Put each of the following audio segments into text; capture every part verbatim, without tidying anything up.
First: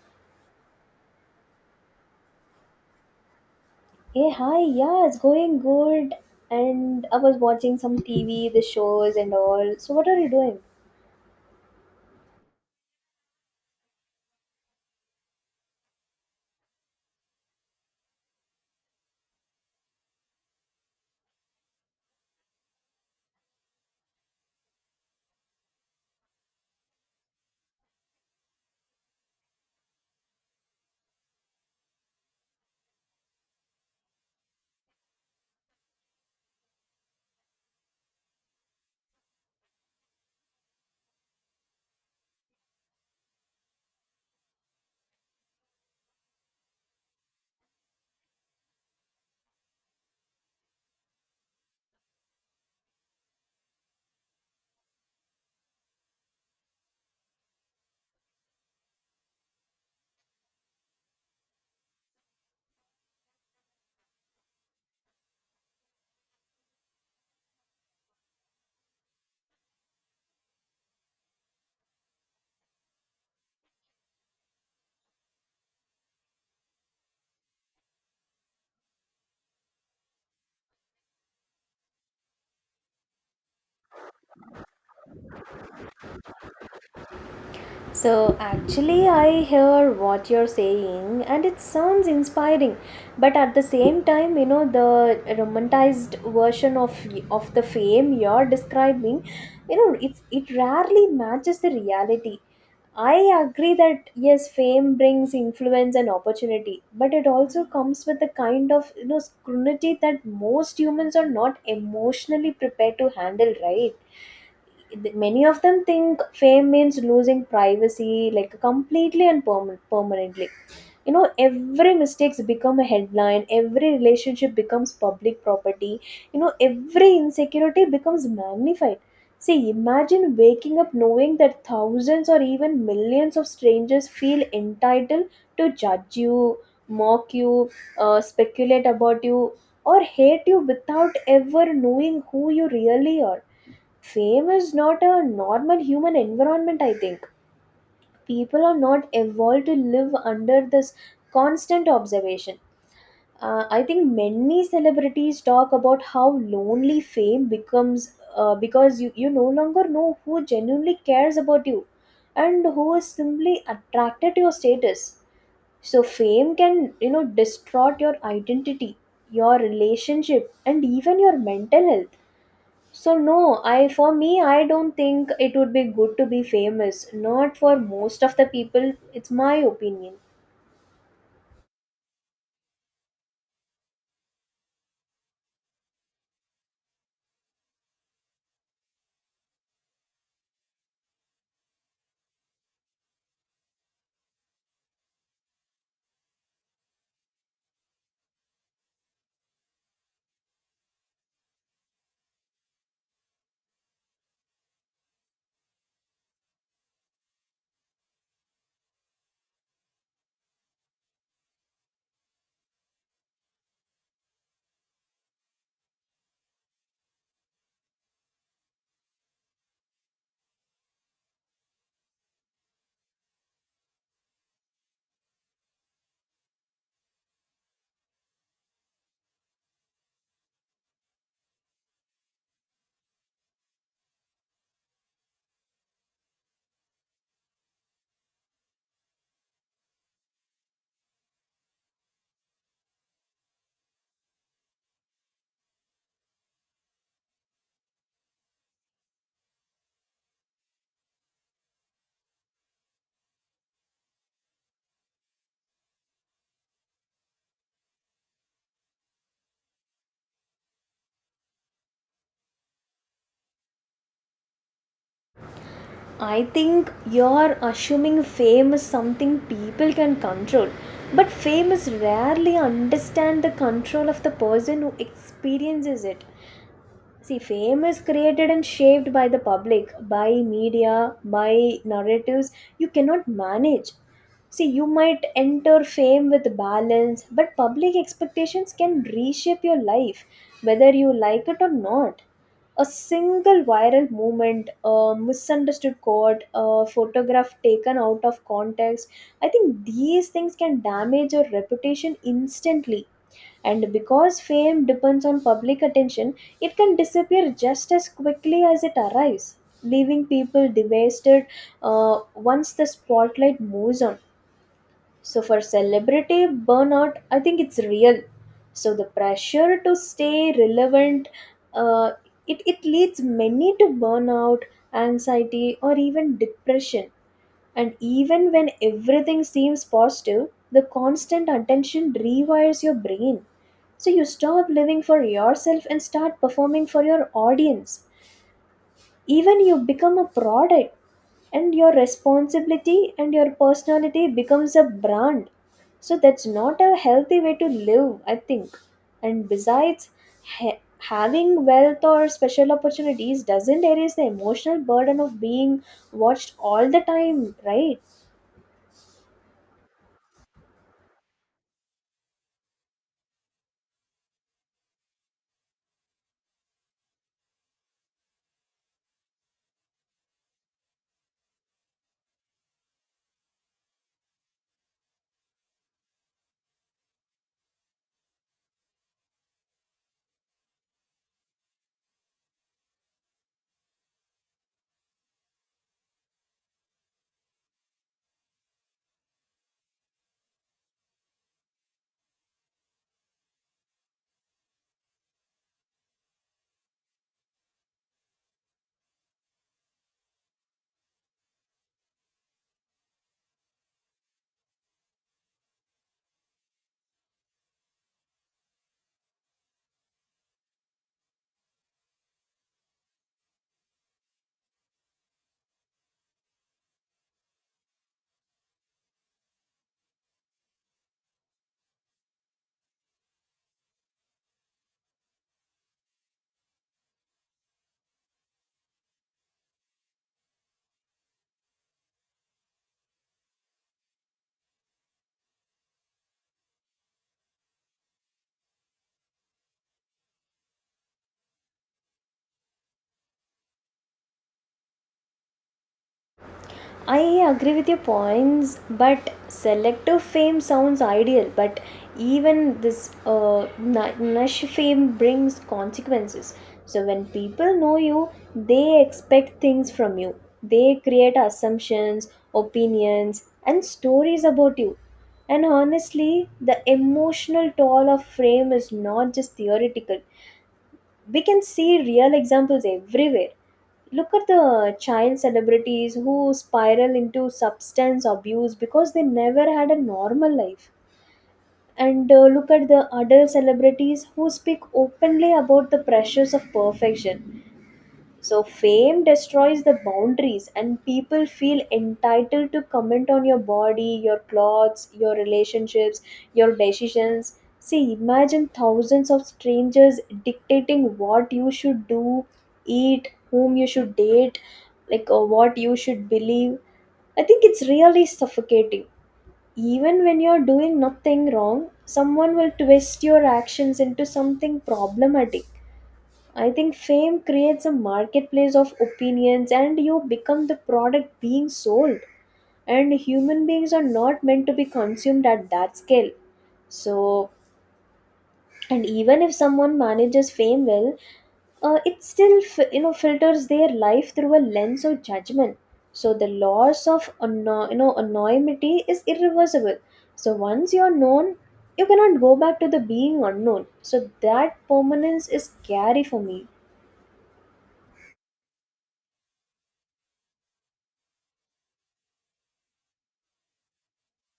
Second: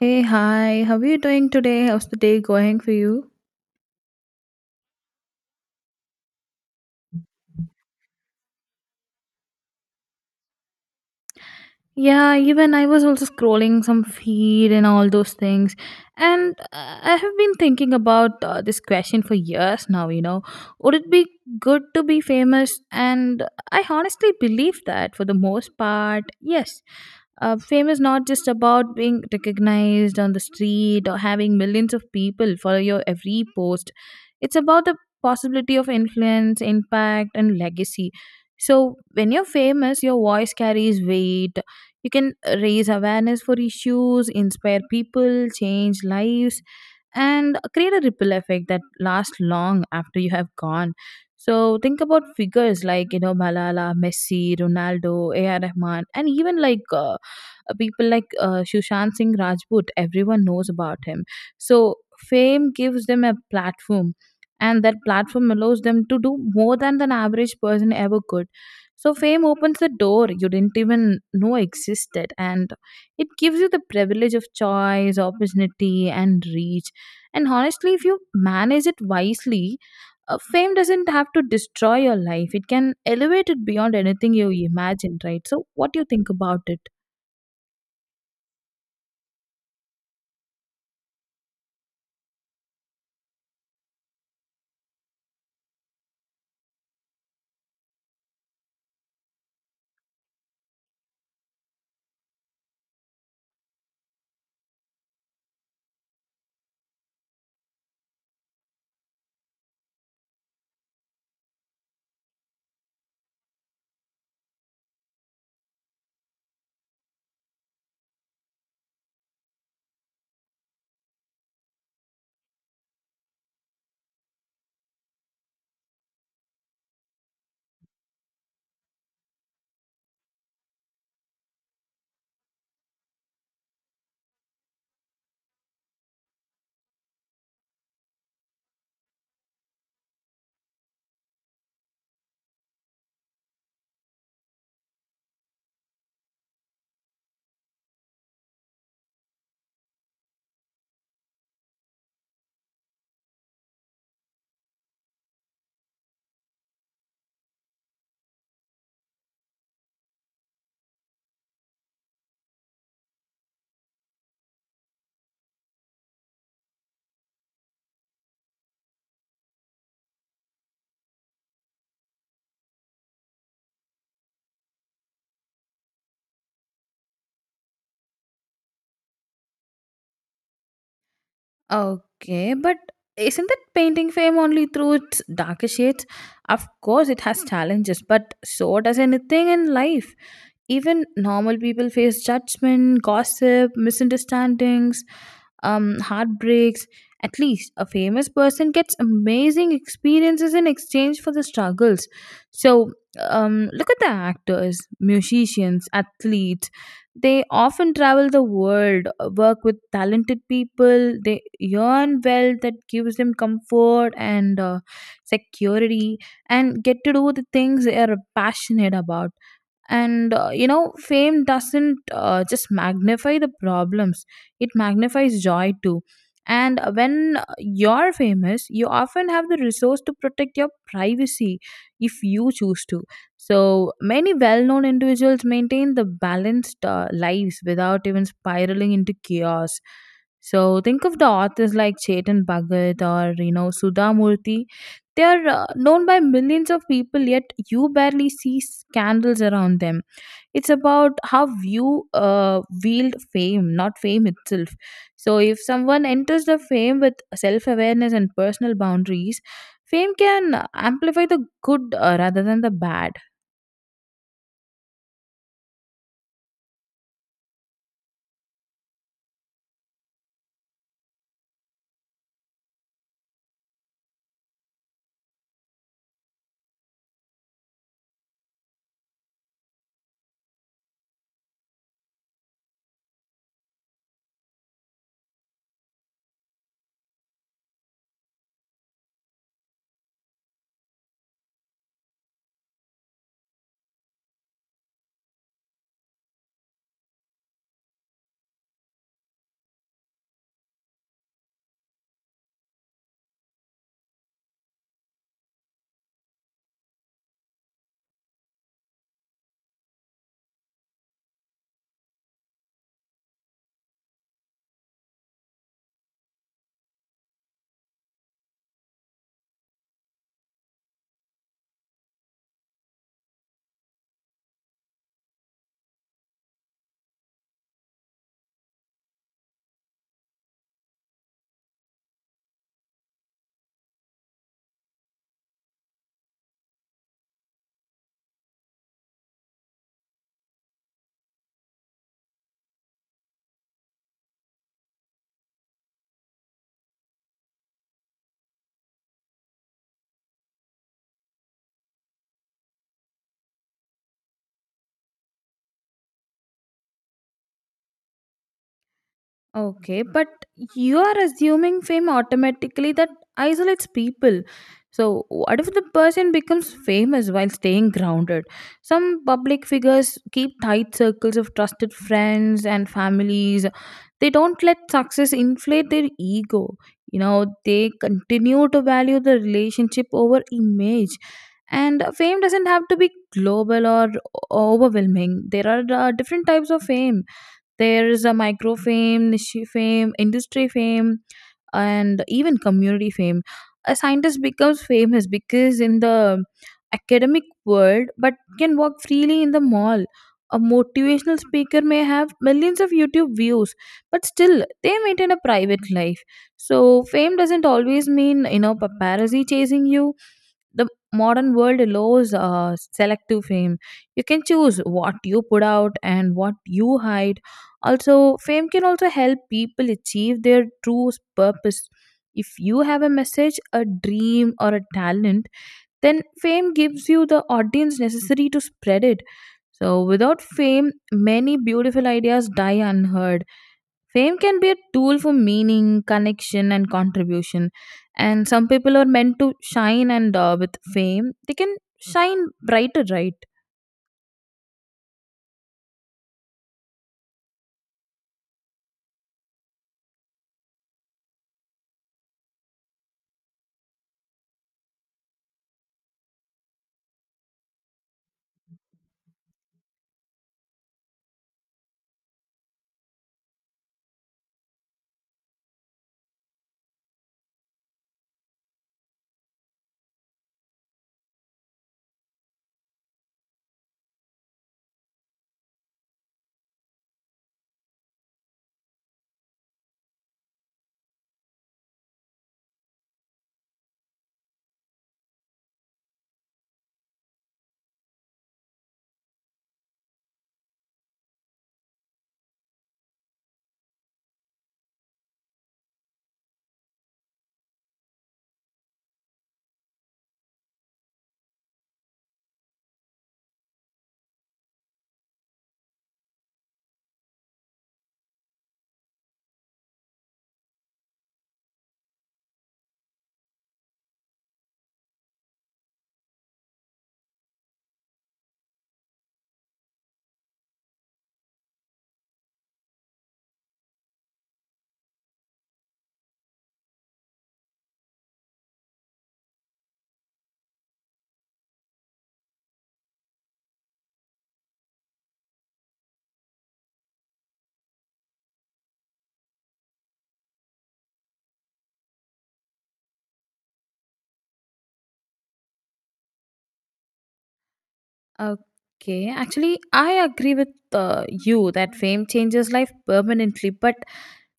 Hey, hi, how are you doing today? How's the day going for you? Hey, hi, yeah, it's going good. And I was watching some T V, the shows, and all. So, what are you doing? Yeah, even I was also scrolling some feed and all those things. And uh, I have been thinking about uh, this question for years now, you know. Would it be good to be famous? And I honestly believe that for the most part, yes. Uh, fame is not just about being recognized on the street or having millions of people follow your every post. It's about the possibility of influence, impact, and legacy. So, when you're famous, your voice carries weight. You can uh, raise awareness for issues, inspire people, change lives, and uh, create a ripple effect that lasts long after you have gone. So think about figures like you know Malala, Messi, Ronaldo, A R. Rahman, and even like uh, uh, people like uh, Sushant Singh Rajput, everyone knows about him. So fame gives them a platform, and that platform allows them to do more than an average person ever could. So fame opens the door you didn't even know existed, and it gives you the privilege of choice, opportunity, and reach. And honestly, if you manage it wisely, uh, fame doesn't have to destroy your life. It can elevate it beyond anything you imagine, right? So, what do you think about it? So, actually, I hear what you're saying, and it sounds inspiring. But at the same time, you know, the romanticized version of of the fame you're describing, you know, it's it rarely matches the reality. I agree that yes, fame brings influence and opportunity, but it also comes with a kind of you know scrutiny that most humans are not emotionally prepared to handle, right? Th- many of them think fame means losing privacy, like completely and perma- permanently. You know, every mistakes become a headline, every relationship becomes public property, you know, every insecurity becomes magnified. See, imagine waking up knowing that thousands or even millions of strangers feel entitled to judge you, mock you, uh, speculate about you, or hate you without ever knowing who you really are. Fame is not a normal human environment, I think. People are not evolved to live under this constant observation. Uh, I think many celebrities talk about how lonely fame becomes, uh, because you, you no longer know who genuinely cares about you and who is simply attracted to your status. So fame can, you know, distort your identity, your relationship, and even your mental health. So no, I, for me, I don't think it would be good to be famous. Not for most of the people. It's my opinion. Okay, but isn't that painting fame only through its darker shades? Of course, it has challenges, but so does anything in life. Even normal people face judgment, gossip, misunderstandings, um, heartbreaks. At least a famous person gets amazing experiences in exchange for the struggles. So um, look at the actors, musicians, athletes. They often travel the world, uh, work with talented people, they earn wealth that gives them comfort and uh, security, and get to do the things they are passionate about. And uh, you know fame doesn't uh, just magnify the problems, it magnifies joy too. And when you're famous, you often have the resource to protect your privacy if you choose to. So many well-known individuals maintain the balanced uh, lives without even spiraling into chaos. So think of the authors like Chetan Bhagat or you know Sudha Murthy. They are uh, known by millions of people, yet you barely see scandals around them. It's about how you uh, wield fame, not fame itself. So if someone enters the fame with self awareness and personal boundaries, fame can amplify the good uh, rather than the bad. I think you're assuming fame is something people can control. But fame is rarely understand the control of the person who experiences it. See, fame is created and shaped by the public, by media, by narratives you cannot manage. See, you might enter fame with balance, but public expectations can reshape your life, whether you like it or not. A single viral movement, a misunderstood quote, a photograph taken out of context, I think these things can damage your reputation instantly. And because fame depends on public attention, it can disappear just as quickly as it arrives, leaving people devastated uh, once the spotlight moves on. So for celebrity burnout, I think it's real. So the pressure to stay relevant, uh, it, it leads many to burnout, anxiety, or even depression. And even when everything seems positive, the constant attention rewires your brain. So you stop living for yourself and start performing for your audience. Even you become a product, and your responsibility and your personality becomes a brand. So that's not a healthy way to live, I think. And besides, ha- having wealth or special opportunities doesn't erase the emotional burden of being watched all the time, right? Okay, but you are assuming fame automatically, that isolates people. So, what if the person becomes famous while staying grounded? Some public figures keep tight circles of trusted friends and families. They don't let success inflate their ego. You know, they continue to value the relationship over image. And fame doesn't have to be global or o- overwhelming. There are uh, different types of fame. There is a micro fame, niche fame, industry fame, and even community fame. A scientist becomes famous because in the academic world, but can walk freely in the mall. A motivational speaker may have millions of YouTube views, but still they maintain a private life. So fame doesn't always mean you know paparazzi chasing you. The modern world allows uh, selective fame. You can choose what you put out and what you hide. Also, fame can also help people achieve their true purpose. If you have a message, a dream, or a talent, then fame gives you the audience necessary to spread it. So, without fame, many beautiful ideas die unheard. Fame can be a tool for meaning, connection, and contribution. And some people are meant to shine, and uh, with fame, they can shine brighter, right? I agree with your points, but selective fame sounds ideal, but even this uh, nu- nush fame brings consequences. So, when people know you, they expect things from you. They create assumptions, opinions, and stories about you. And honestly, the emotional toll of fame is not just theoretical, we can see real examples everywhere. Look at the child celebrities who spiral into substance abuse because they never had a normal life. And uh, look at the adult celebrities who speak openly about the pressures of perfection. So fame destroys the boundaries and people feel entitled to comment on your body, your clothes, your relationships, your decisions. See, imagine thousands of strangers dictating what you should do, eat, whom you should date, like, or what you should believe. I think it's really suffocating. Even when you're doing nothing wrong, someone will twist your actions into something problematic. I think fame creates a marketplace of opinions and you become the product being sold. And human beings are not meant to be consumed at that scale. So, and even if someone manages fame well, uh, it still fi- you know filters their life through a lens of judgment. So the loss of anno- you know anonymity is irreversible. So once you're known, you cannot go back to the being unknown. So that permanence is scary for me. Okay, actually, I agree with uh, you that fame changes life permanently, but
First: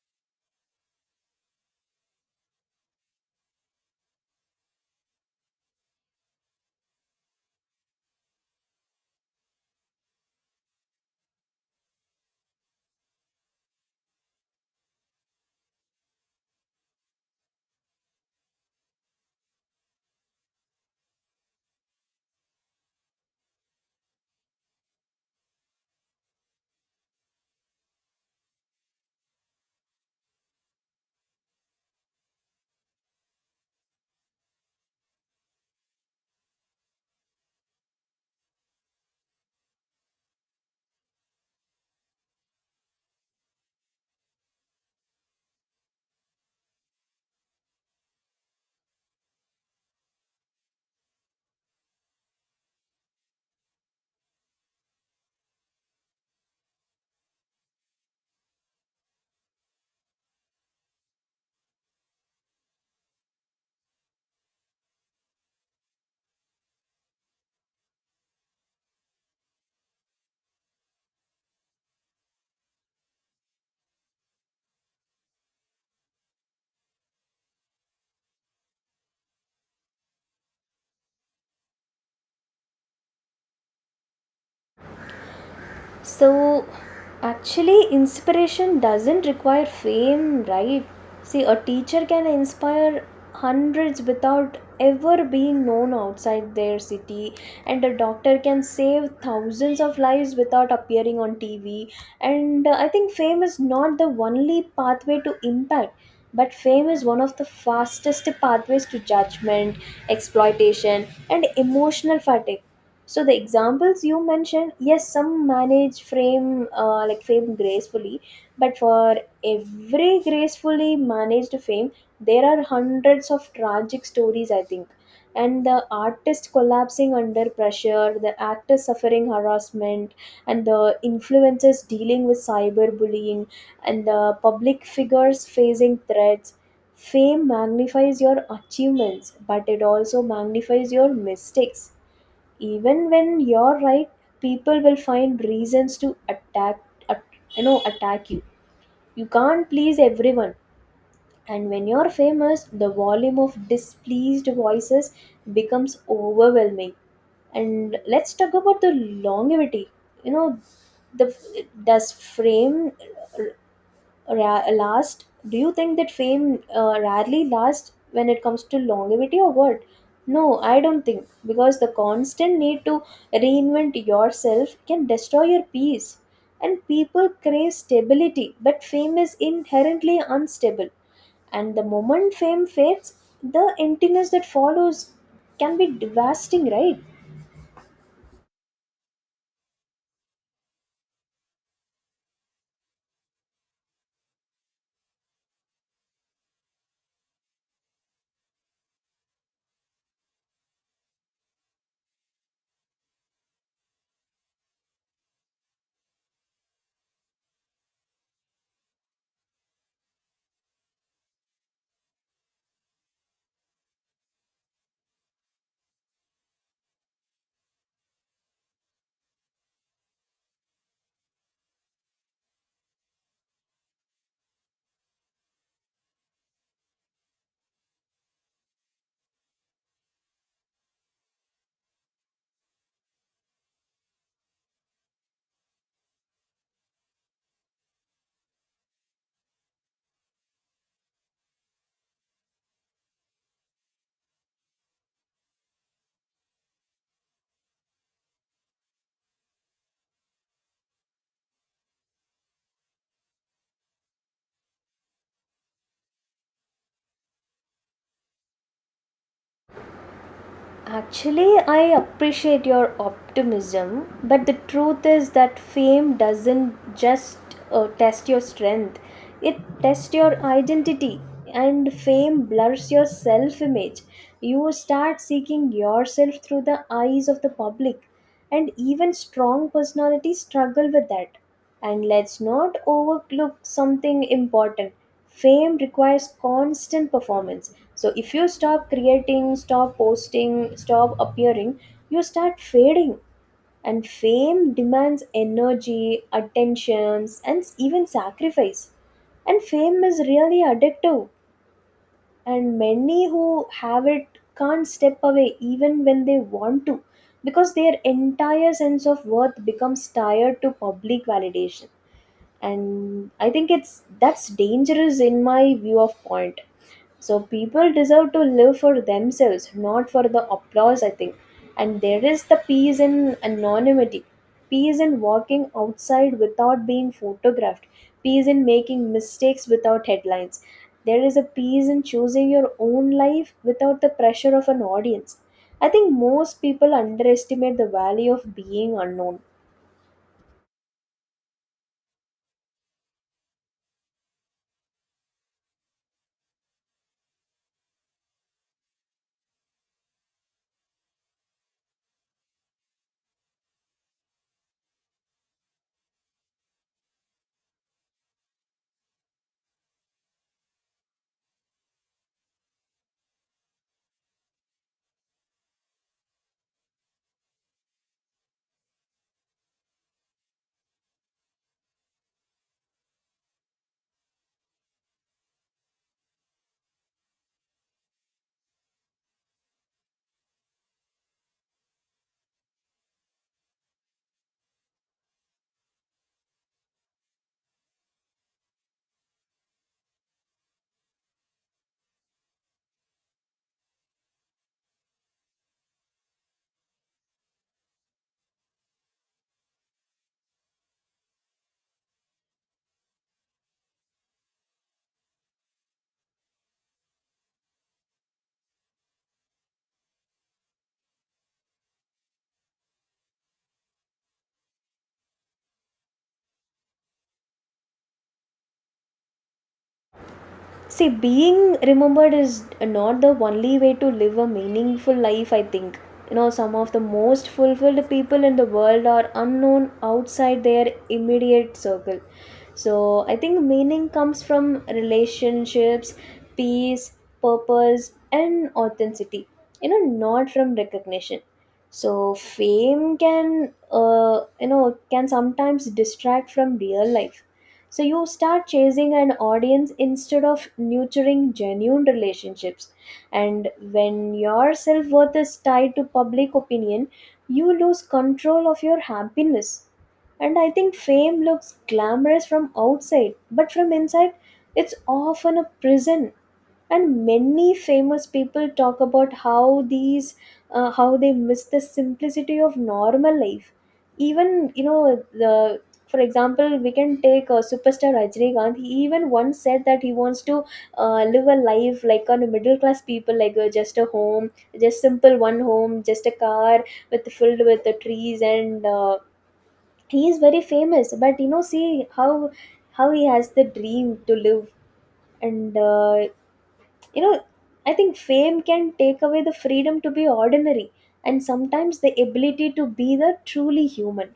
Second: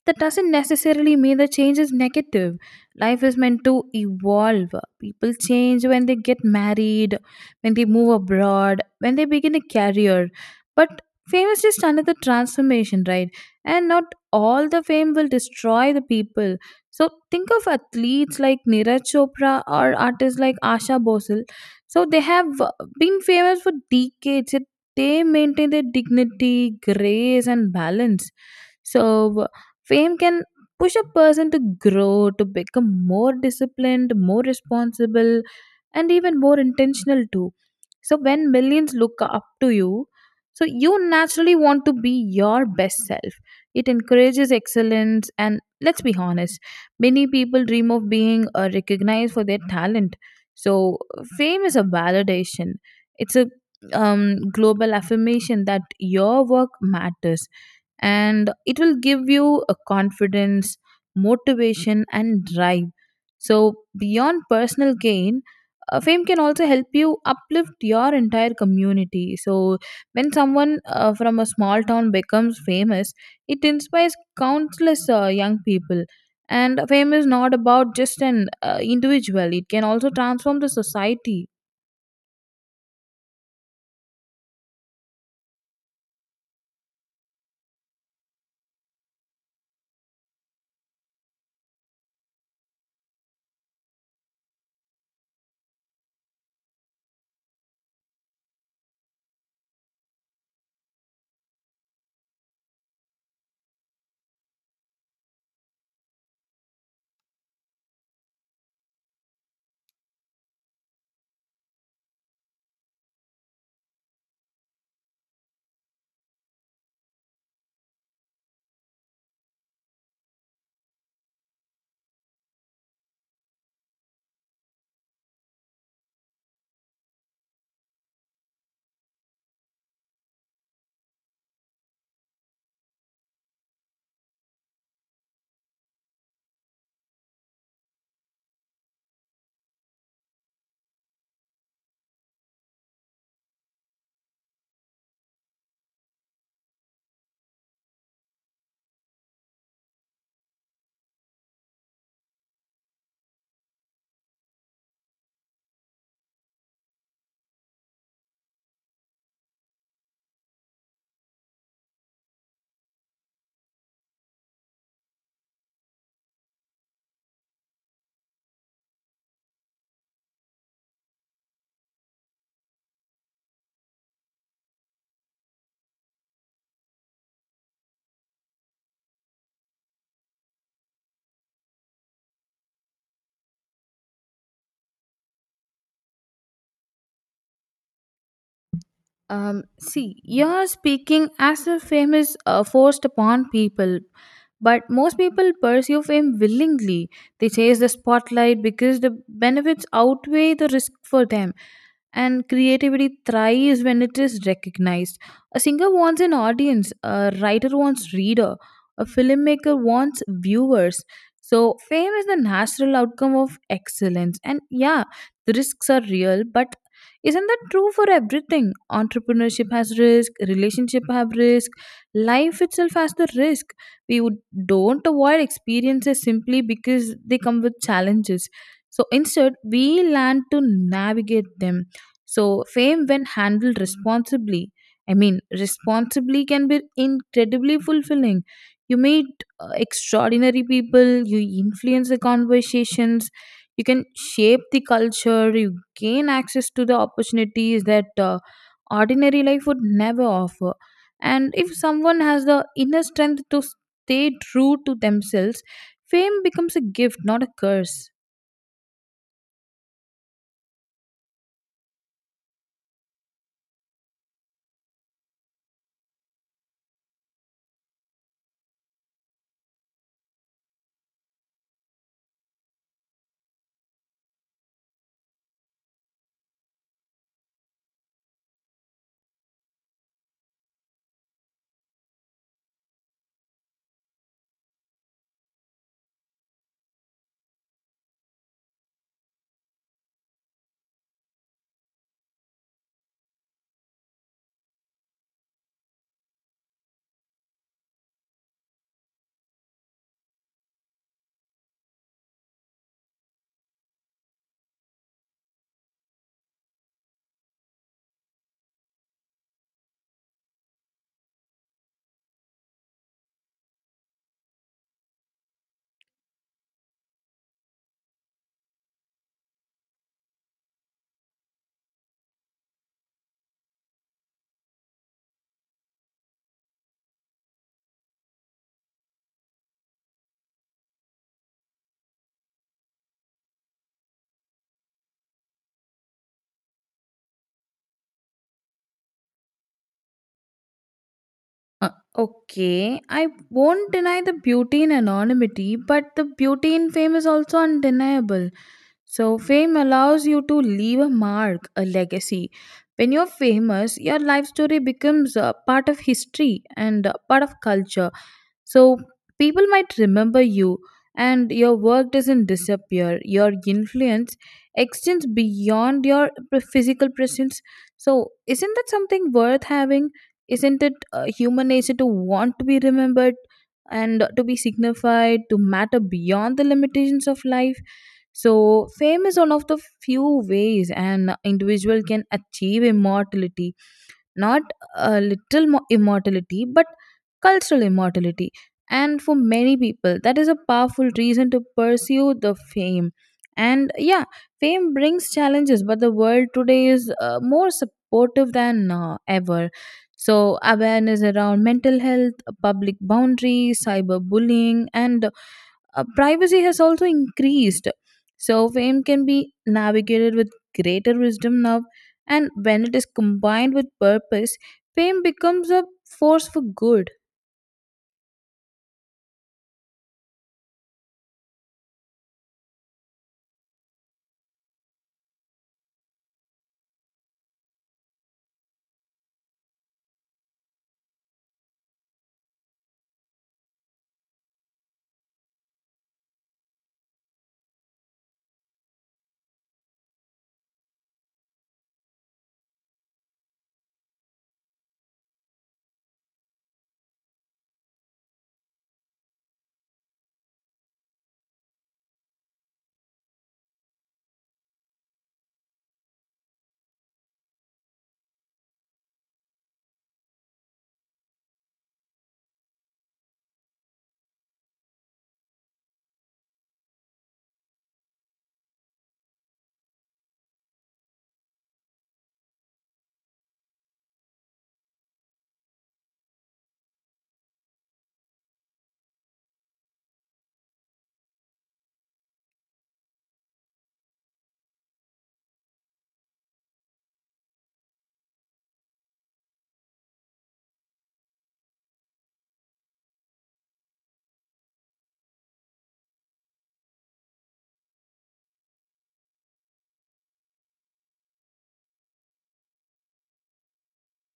that doesn't necessarily mean the change is negative. Life is meant to evolve. People change when they get married, when they move abroad, when they begin a career. But fame is just another transformation, right? And not all the fame will destroy the people. So think of athletes like Neeraj Chopra or artists like Asha Bosal. So they have uh, been famous for decades. Yet they maintain their dignity, grace, and balance. So fame can push a person to grow, to become more disciplined, more responsible, and even more intentional too. So when millions look up to you, so you naturally want to be your best self. It encourages excellence, and let's be honest, many people dream of being uh, recognized for their talent. So fame is a validation. It's a um, global affirmation that your work matters, and it will give you a confidence, motivation, and drive. So, beyond personal gain, uh, fame can also help you uplift your entire community. So, when someone uh, from a small town becomes famous, it inspires countless uh, young people. And fame is not about just an uh, individual, it can also transform the society. So, actually, inspiration doesn't require fame, right? See, a teacher can inspire hundreds without ever being known outside their city, and a doctor can save thousands of lives without appearing on T V. And uh, I think fame is not the only pathway to impact. But fame is one of the fastest pathways to judgment, exploitation, and emotional fatigue. So the examples you mentioned, yes, some manage frame uh, like fame gracefully, but for every gracefully managed fame, there are hundreds of tragic stories, I think. And the artist collapsing under pressure, the actor suffering harassment, and the influencers dealing with cyberbullying, and the public figures facing threats. Fame magnifies your achievements, but it also magnifies your mistakes. Even when you're right, people will find reasons to attack at, you know, attack you. You can't please everyone, and when you're famous the volume of displeased voices becomes overwhelming. And let's talk about the longevity, you know, the, does fame ra- last? Do you think that fame uh, rarely lasts when it comes to longevity or what? No, I don't think, because the constant need to reinvent yourself can destroy your peace. And people crave stability, but fame is inherently unstable. And the moment fame fades, the emptiness that follows can be devastating, right? Um, see, you're speaking as if fame is uh, forced upon people, but most people pursue fame willingly. They chase the spotlight because the benefits outweigh the risk for them, and creativity thrives when it is recognized. A singer wants an audience, a writer wants reader, a filmmaker wants viewers. So, fame is the natural outcome of excellence, and yeah, the risks are real, but isn't that true for everything? Entrepreneurship has risk, relationship have risk, life itself has the risk. We would, don't avoid experiences simply because they come with challenges. So instead, we learn to navigate them. So fame when handled responsibly. I mean, responsibly can be incredibly fulfilling. You meet uh, extraordinary people, you influence the conversations, you can shape the culture, you gain access to the opportunities that uh, ordinary life would never offer, and if someone has the inner strength to stay true to themselves, fame becomes a gift, not a curse. Actually, I appreciate your optimism, but the truth is that fame doesn't just uh, test your strength, it tests your identity, and fame blurs your self image. You start seeking yourself through the eyes of the public, and even strong personalities struggle with that. And let's not overlook something important. Fame requires constant performance. So if you stop creating, stop posting, stop appearing, you start fading. And fame demands energy, attentions, and even sacrifice. And fame is really addictive, and many who have it can't step away even when they want to, because their entire sense of worth becomes tied to public validation. And I think it's that's dangerous in my view of point. So people deserve to live for themselves, not for the applause, I think. And there is the peace in anonymity, peace in walking outside without being photographed, peace in making mistakes without headlines. There is a peace in choosing your own life without the pressure of an audience. I think most people underestimate the value of being unknown. Uh, okay, I won't deny the beauty in anonymity, but the beauty in fame is also undeniable. So, fame allows you to leave a mark, a legacy. When you're famous, your life story becomes a part of history and a part of culture. So people might remember you, and your work doesn't disappear. Your influence extends beyond your p- physical presence. So isn't that something worth having? Isn't it uh, human nature to want to be remembered and to be signified, to matter beyond the limitations of life? So fame is one of the few ways an individual can achieve immortality, not a little mo- immortality but cultural immortality, and for many people that is a powerful reason to pursue the fame. And yeah, fame brings challenges, but the world today is uh, more supportive than uh, ever. So awareness around mental health, public boundaries, cyberbullying, and uh, privacy has also increased. So fame can be navigated with greater wisdom now, and when it is combined with purpose, fame becomes a force for good. See, being remembered is not the only way to live a meaningful life, I think. You know, some of the most fulfilled people in the world are unknown outside their immediate circle. So, I think meaning comes from relationships, peace, purpose, and authenticity, you know, not from recognition. So, fame can, uh, you know, can sometimes distract from real life. So you start chasing an audience instead of nurturing genuine relationships. And when your self worth is tied to public opinion, you lose control of your happiness. And I think fame looks glamorous from outside, but from inside, it's often a prison. And many famous people talk about how these, uh, how they miss the simplicity of normal life. Even, you know, the, for example, we can take a superstar Rajinikanth. He even once said that he wants to uh, live a life like a middle class people, like uh, just a home, just simple one home, just a car with filled with the trees, and uh, he is very famous, but you know, see how how he has the dream to live. And uh, you know, I think fame can take away the freedom to be ordinary, and sometimes the ability to be the truly human.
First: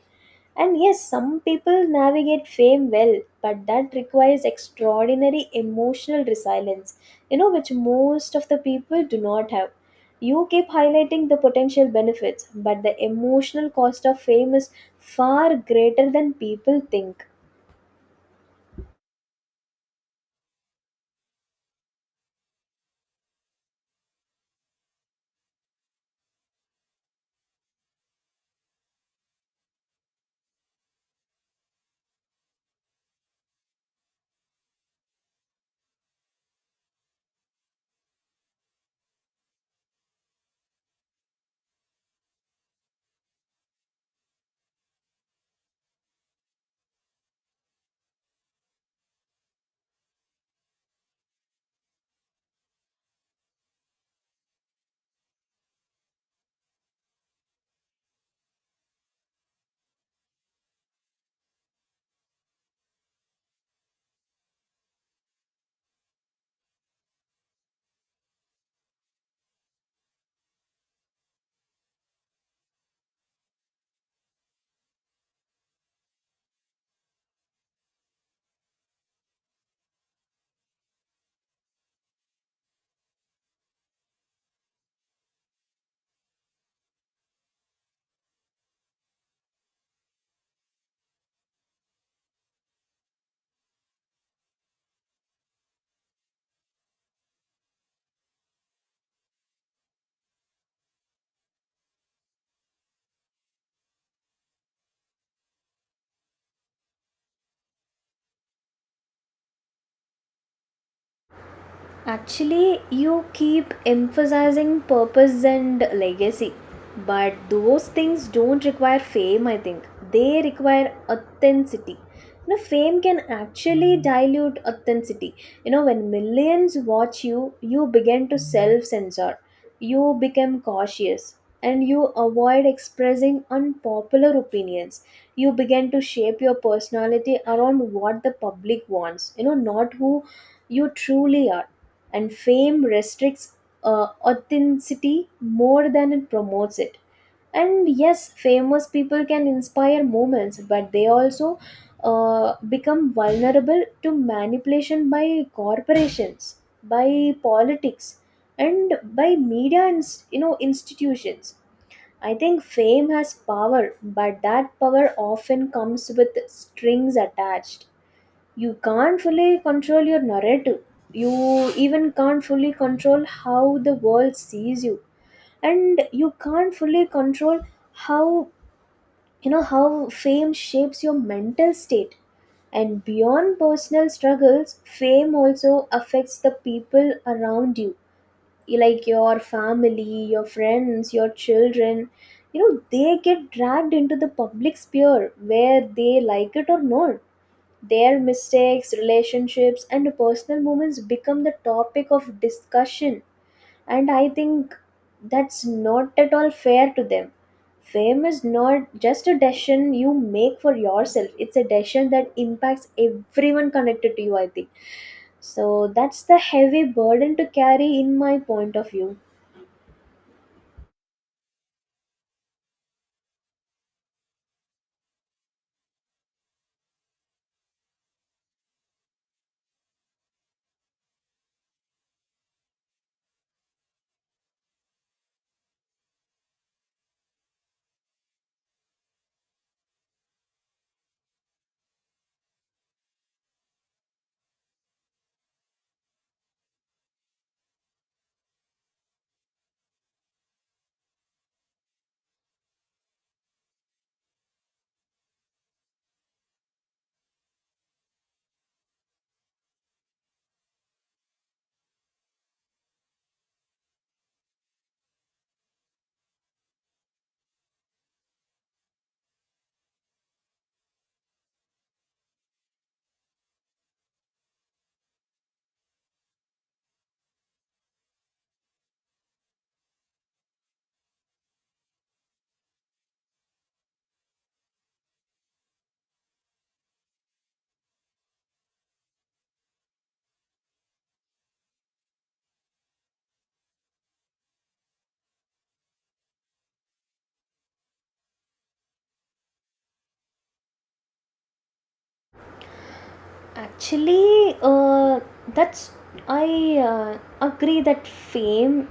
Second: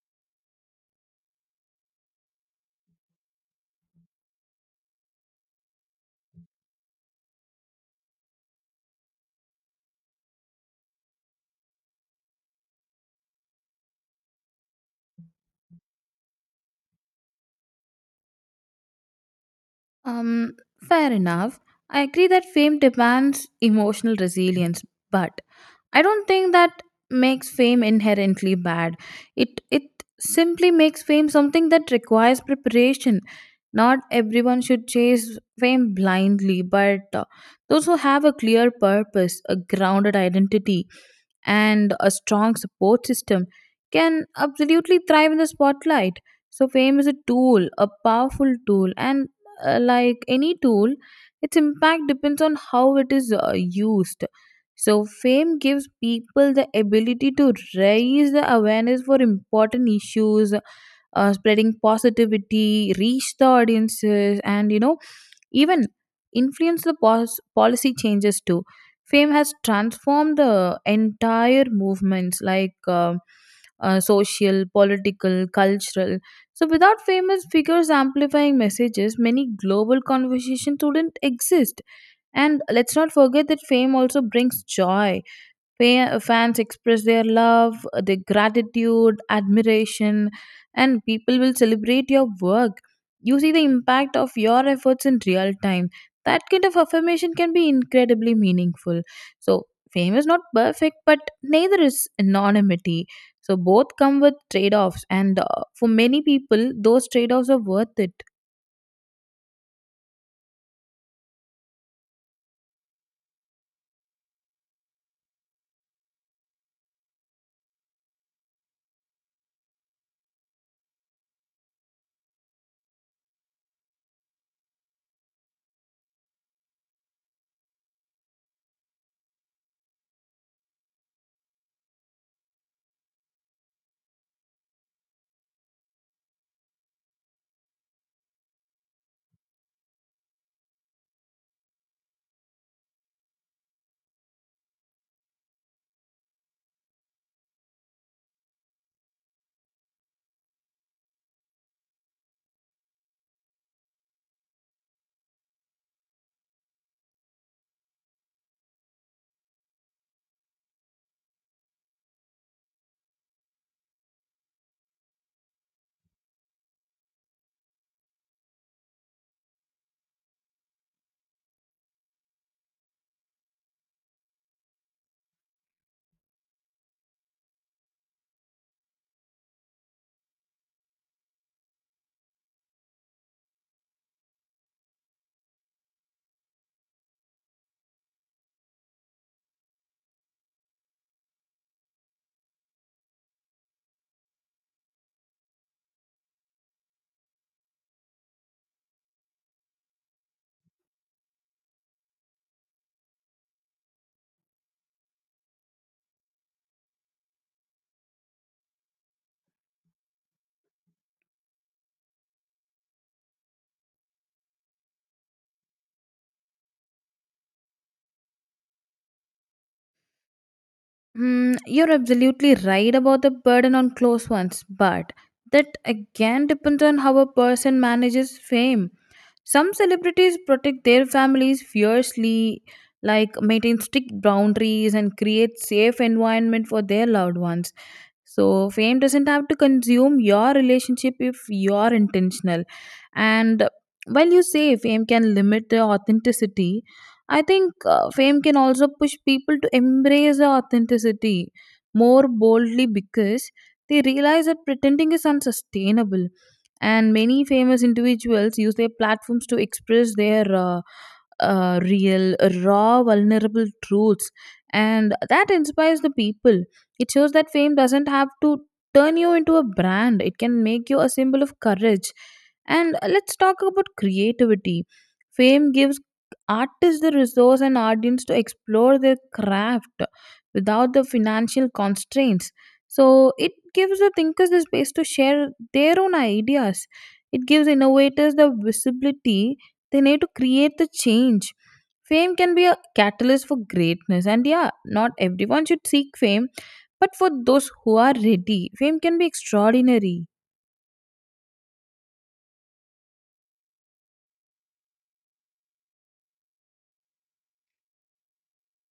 And yes, some people navigate fame well, but that requires extraordinary emotional resilience, you know, which most of the people do not have. You keep highlighting the potential benefits, but the emotional cost of fame is far greater than people think. Um, Fair enough. I agree that fame demands emotional resilience, but I don't think that makes fame inherently bad. It it simply makes fame something that requires preparation. Not everyone should chase fame blindly, but uh, those who have a clear purpose, a grounded identity, and a strong support system can absolutely thrive in the spotlight. So, fame is a tool, a powerful tool, and uh, like any tool, its impact depends on how it is uh, used. So, fame gives people the ability to raise the awareness for important issues, uh, spreading positivity, reach the audiences, and you know, even influence the pos- policy changes too. Fame has transformed the entire movements like uh, uh, social, political, cultural. So without famous figures amplifying messages, many global conversations wouldn't exist. And let's not forget that fame also brings joy. Fa- fans express their love, their gratitude, admiration, and people will celebrate your work. You see the impact of your efforts in real time. That kind of affirmation can be incredibly meaningful. So, fame is not perfect, but neither is anonymity. So, both come with trade offs, and uh, for many people, those trade offs are worth it. Actually, you keep emphasizing purpose and legacy, but those things don't require fame, I think. They require authenticity. You know, fame can actually dilute authenticity. You know, when millions watch you, you begin to self censor, you become cautious, and you avoid expressing unpopular opinions. You begin to shape your personality around what the public wants, you know, not who you truly are. And fame restricts uh, authenticity more than it promotes it. And yes, famous people can inspire moments, but they also uh, become vulnerable to manipulation by corporations, by politics, and by media, and you know, institutions. I think fame has power, but that power often comes with strings attached. You can't fully control your narrative, you even can't fully control how the world sees you, and you can't fully control how you know how fame shapes your mental state. And beyond personal struggles, fame also affects the people around you, like your family, your friends, your children. You know, they get dragged into the public sphere where they like it or not. Their mistakes, relationships, and personal moments become the topic of discussion, and I think that's not at all fair to them. Fame is not just a decision you make for yourself, it's a decision that impacts everyone connected to you, I think. So that's the heavy burden to carry, in my point of view. Mm, you're absolutely right about the burden on close ones, but that again depends on how a person manages fame. Some celebrities protect their families fiercely, like maintain strict boundaries and create safe environment for their loved ones. So, fame doesn't have to consume your relationship if you're intentional. And while you say fame can limit the authenticity, I think uh, fame can also push people to embrace the authenticity more boldly because they realize that pretending is unsustainable, and many famous individuals use their platforms to express their uh, uh, real, raw, vulnerable truths, and that inspires the people. It shows that fame doesn't have to turn you into a brand, it can make you a symbol of courage. And let's talk about creativity. Fame gives artists the resource and audience to explore their craft without the financial constraints. So it gives the thinkers the space to share their own ideas. It gives innovators the visibility they need to create the change. Fame can be a catalyst for greatness, and yeah, not everyone should seek fame, but for those who are ready, fame can be extraordinary. Actually, uh, that's I uh, agree that fame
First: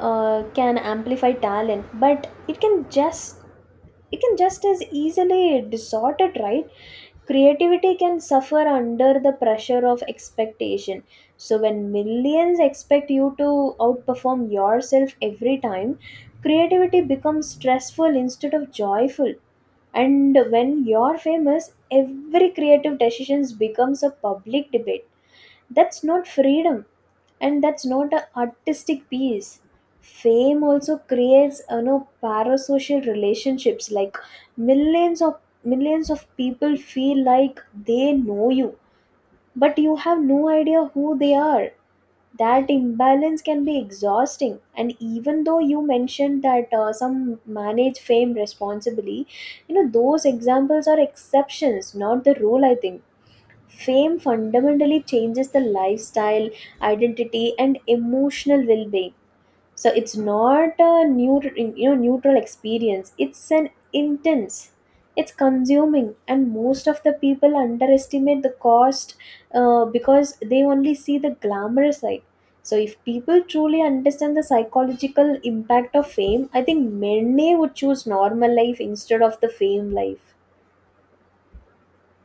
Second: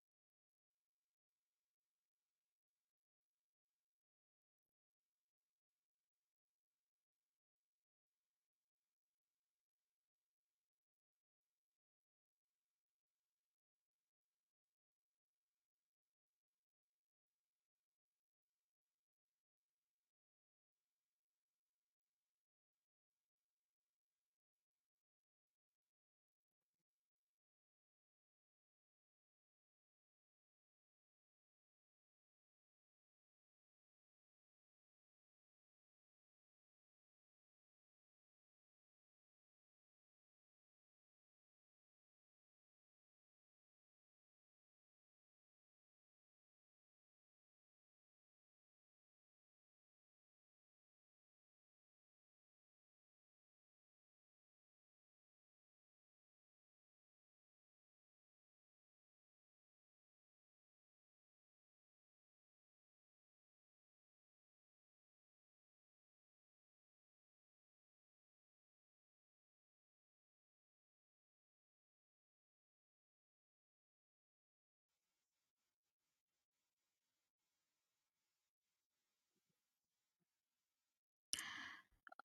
uh, can amplify talent, but it can just it can just as easily distort it, right? Creativity can suffer under the pressure of expectation. So when millions expect you to outperform yourself every time, creativity becomes stressful instead of joyful. And when you're famous, every creative decisions becomes a public debate. That's not freedom, and that's not an artistic piece. Fame also creates you know parasocial relationships, like millions of millions of people feel like they know you, but you have no idea who they are. That imbalance can be exhausting, and even though you mentioned that uh, some manage fame responsibly, you know those examples are exceptions, not the rule. I think fame fundamentally changes the lifestyle, identity and emotional well-being. So it's not a neutral, you know neutral experience. It's an intense, it's consuming, and most of the people underestimate the cost, uh, because they only see the glamorous side. So if people truly understand the psychological impact of fame, I think many would choose normal life instead of the fame life.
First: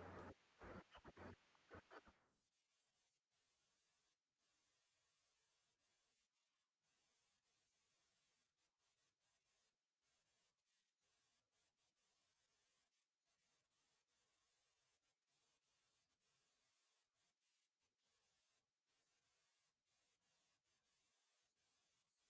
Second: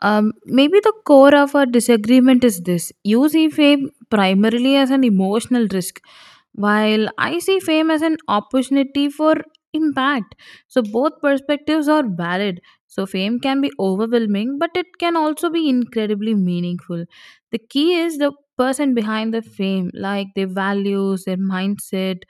Um, maybe the core of our disagreement is this: you see fame primarily as an emotional risk, while I see fame as an opportunity for impact. So both perspectives are valid. So fame can be overwhelming, but it can also be incredibly meaningful. The key is the person behind the fame, like their values, their mindset,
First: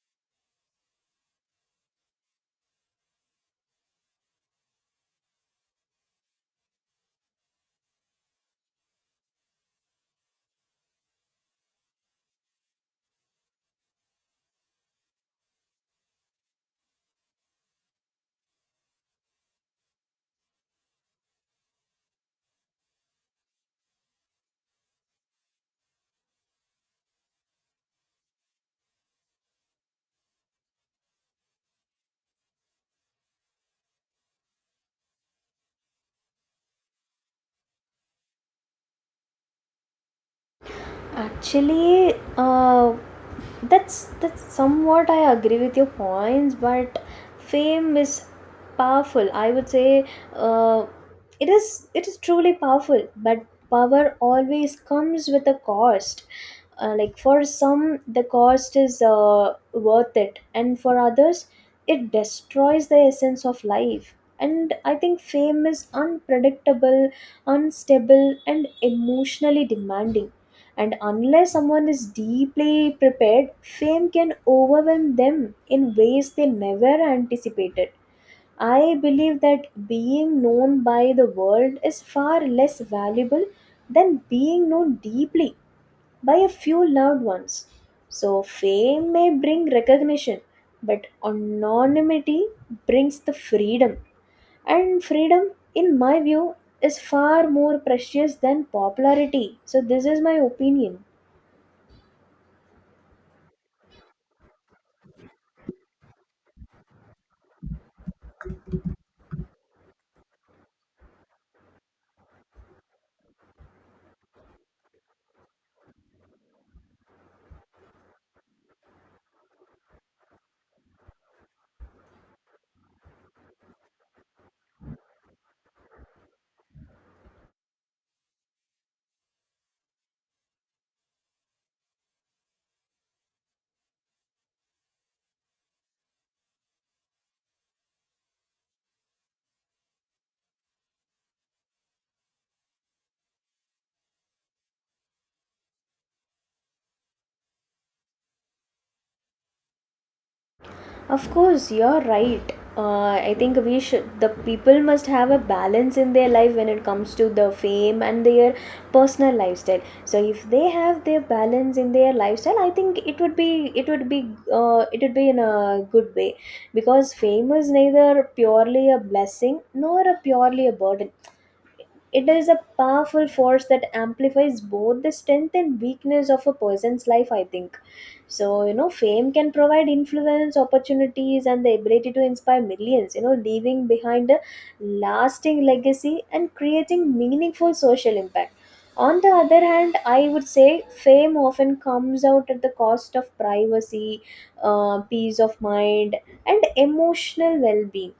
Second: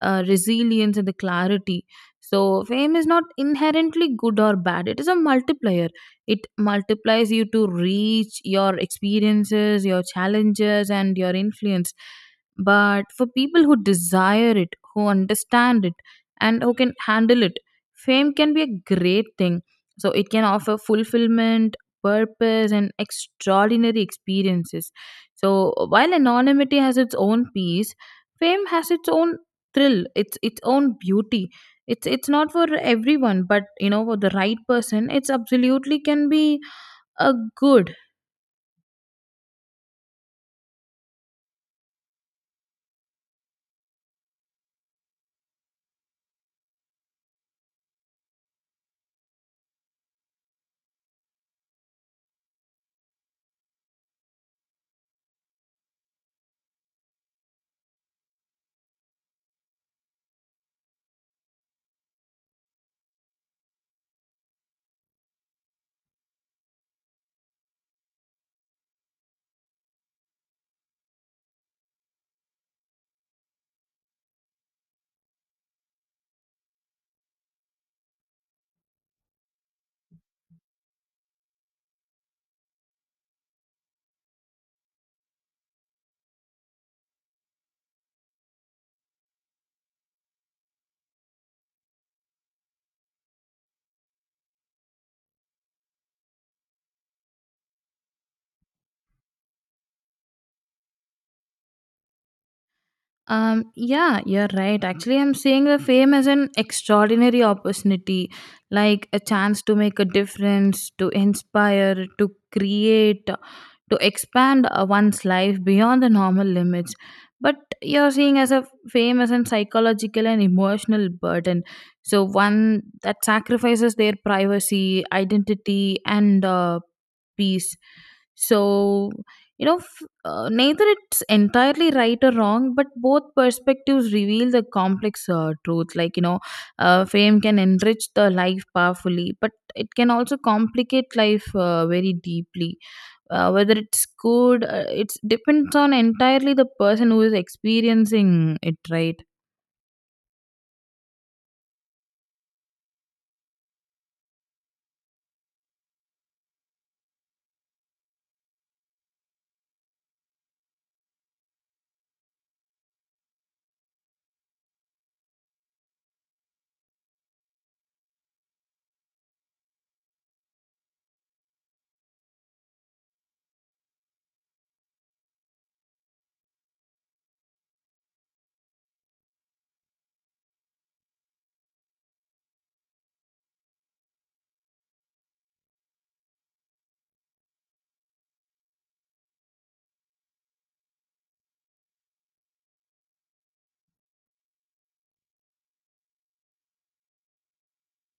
uh, resilience, and the clarity. So fame is not inherently good or bad. It is a multiplier. It multiplies you to reach your experiences, your challenges, and your influence, but for people who desire it, who understand it, and who can handle it, fame can be a great thing. So it can offer fulfillment, purpose, and extraordinary experiences. So while anonymity has its own peace, fame has its own thrill, its its own beauty. It's it's not for everyone, but you know for the right person, it's absolutely can be a good. Actually, uh, that's that's somewhat I agree with your points, but fame is powerful. I would say uh, it is it is truly powerful, but power always comes with a cost. Uh, like for some the cost is uh, worth it, and for others it destroys the essence of life. And I think fame is unpredictable, unstable and emotionally demanding, and unless someone is deeply prepared, fame can overwhelm them in ways they never anticipated. I believe that being known by the world is far less valuable than being known deeply by a few loved ones. So, fame may bring recognition, but anonymity brings the freedom. And freedom, in my view, is far more precious than popularity. So, this is my opinion. Um, yeah, you're right. Actually, I'm seeing the fame as an extraordinary opportunity, like a chance to make a difference, to inspire, to create, to expand uh, one's life beyond the normal limits. But you're seeing as a fame as an psychological and emotional burden. So one that sacrifices their privacy, identity, and uh, peace. So you know, uh, neither it's entirely right or wrong, but both perspectives reveal the complex uh, truth. Like, you know, uh, fame can enrich the life powerfully, but it can also complicate life uh, very deeply. Uh, whether it's good, uh, it depends on entirely the person who is experiencing it, right? Of course, you're right. Uh, I think we should, the people must have a balance in their life when it comes to the fame and their personal lifestyle. So if they have their balance in their lifestyle, I think it would be, it would be, uh, it would be in a good way, because fame is neither purely a blessing nor a purely a burden. It is a powerful force that amplifies both the strength and weakness of a person's life, I think. So, you know, fame can provide influence, opportunities, and the ability to inspire millions, you know, leaving behind a lasting legacy and creating meaningful social impact. On the other hand, I would say fame often comes out at the cost of privacy, uh, peace of mind, and emotional well being,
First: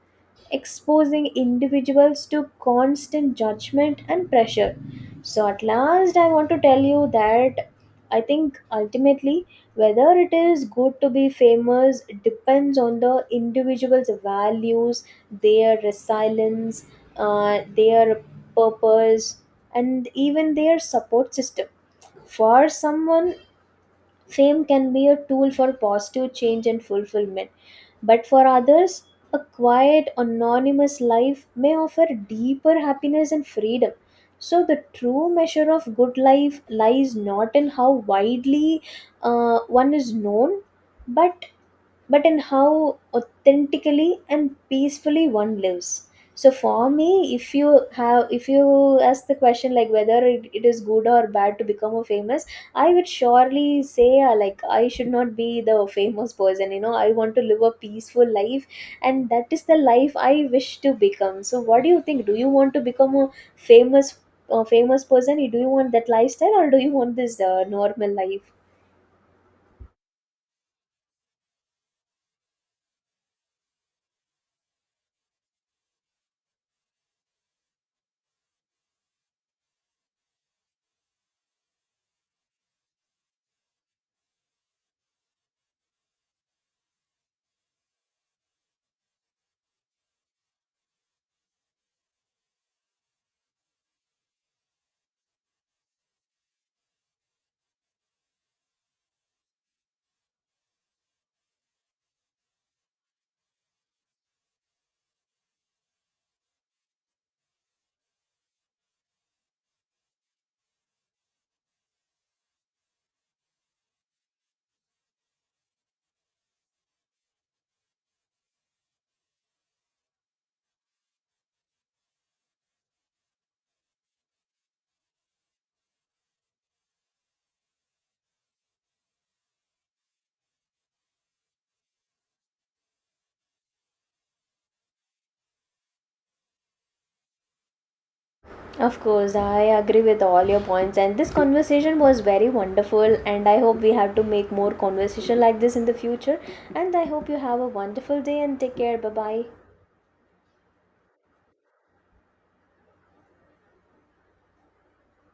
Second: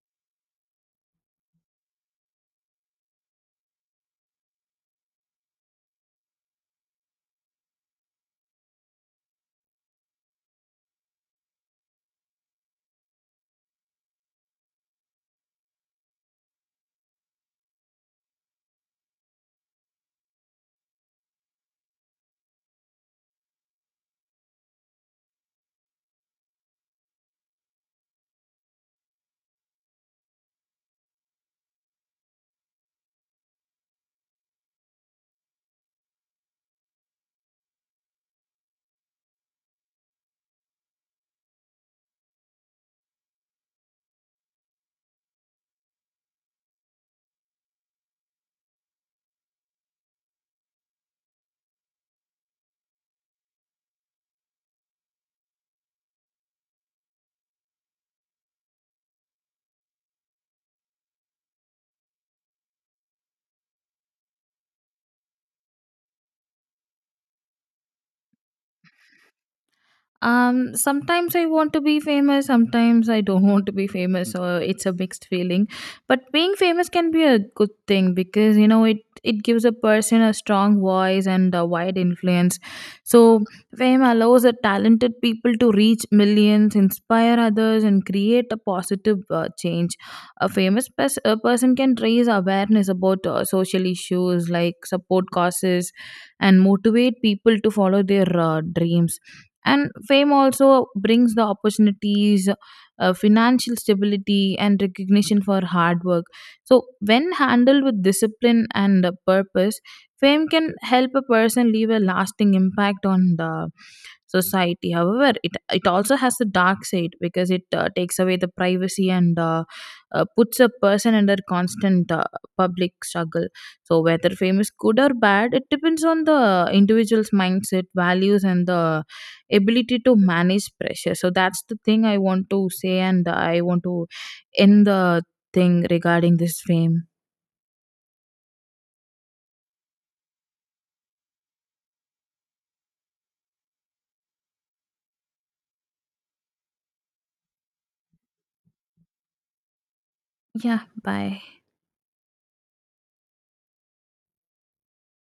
exposing individuals to constant judgment and pressure. So, at last, I want to tell you that I think ultimately whether it is good to be famous depends on the individual's values, their resilience, uh, their purpose, and even their support system. For someone, fame can be a tool for positive change and fulfillment, but for others, a quiet, anonymous life may offer deeper happiness and freedom. So, the true measure of good life lies not in how widely uh, one is known, but but in how authentically and peacefully one lives. So for me, if you have if you ask the question like whether it, it is good or bad to become a famous, I would surely say, uh, like, I should not be the famous person. You know, I want to live a peaceful life, and that is the life I wish to become. So what do you think? Do you want to become a famous a famous person? Do you want that lifestyle, or do you want this uh, normal life? Um sometimes I want to be famous, sometimes I don't want to be famous, or it's a mixed feeling. But being famous can be a good thing because you know it it gives a person a strong voice and a wide influence. So fame allows the talented people to reach millions, inspire others, and create a positive uh, change. A famous pers- a person can raise awareness about uh, social issues, like support causes and motivate people to follow their uh, dreams. And fame also brings the opportunities, uh, financial stability, and recognition for hard work. So when handled with discipline and uh, purpose, fame can help a person leave a lasting impact on the society. However, it it also has a dark side because it uh, takes away the privacy and uh, uh, puts a person under constant uh, public struggle. So whether fame is good or bad, it depends on the individual's mindset, values, and the ability to manage pressure. So that's the thing I want to say, and I want to end the thing regarding this frame. Of course, I agree with all your points, and this conversation was very wonderful. And I hope we have to make more conversation like this in the future. And I hope you have a wonderful day and take care. Bye bye. Yeah, bye.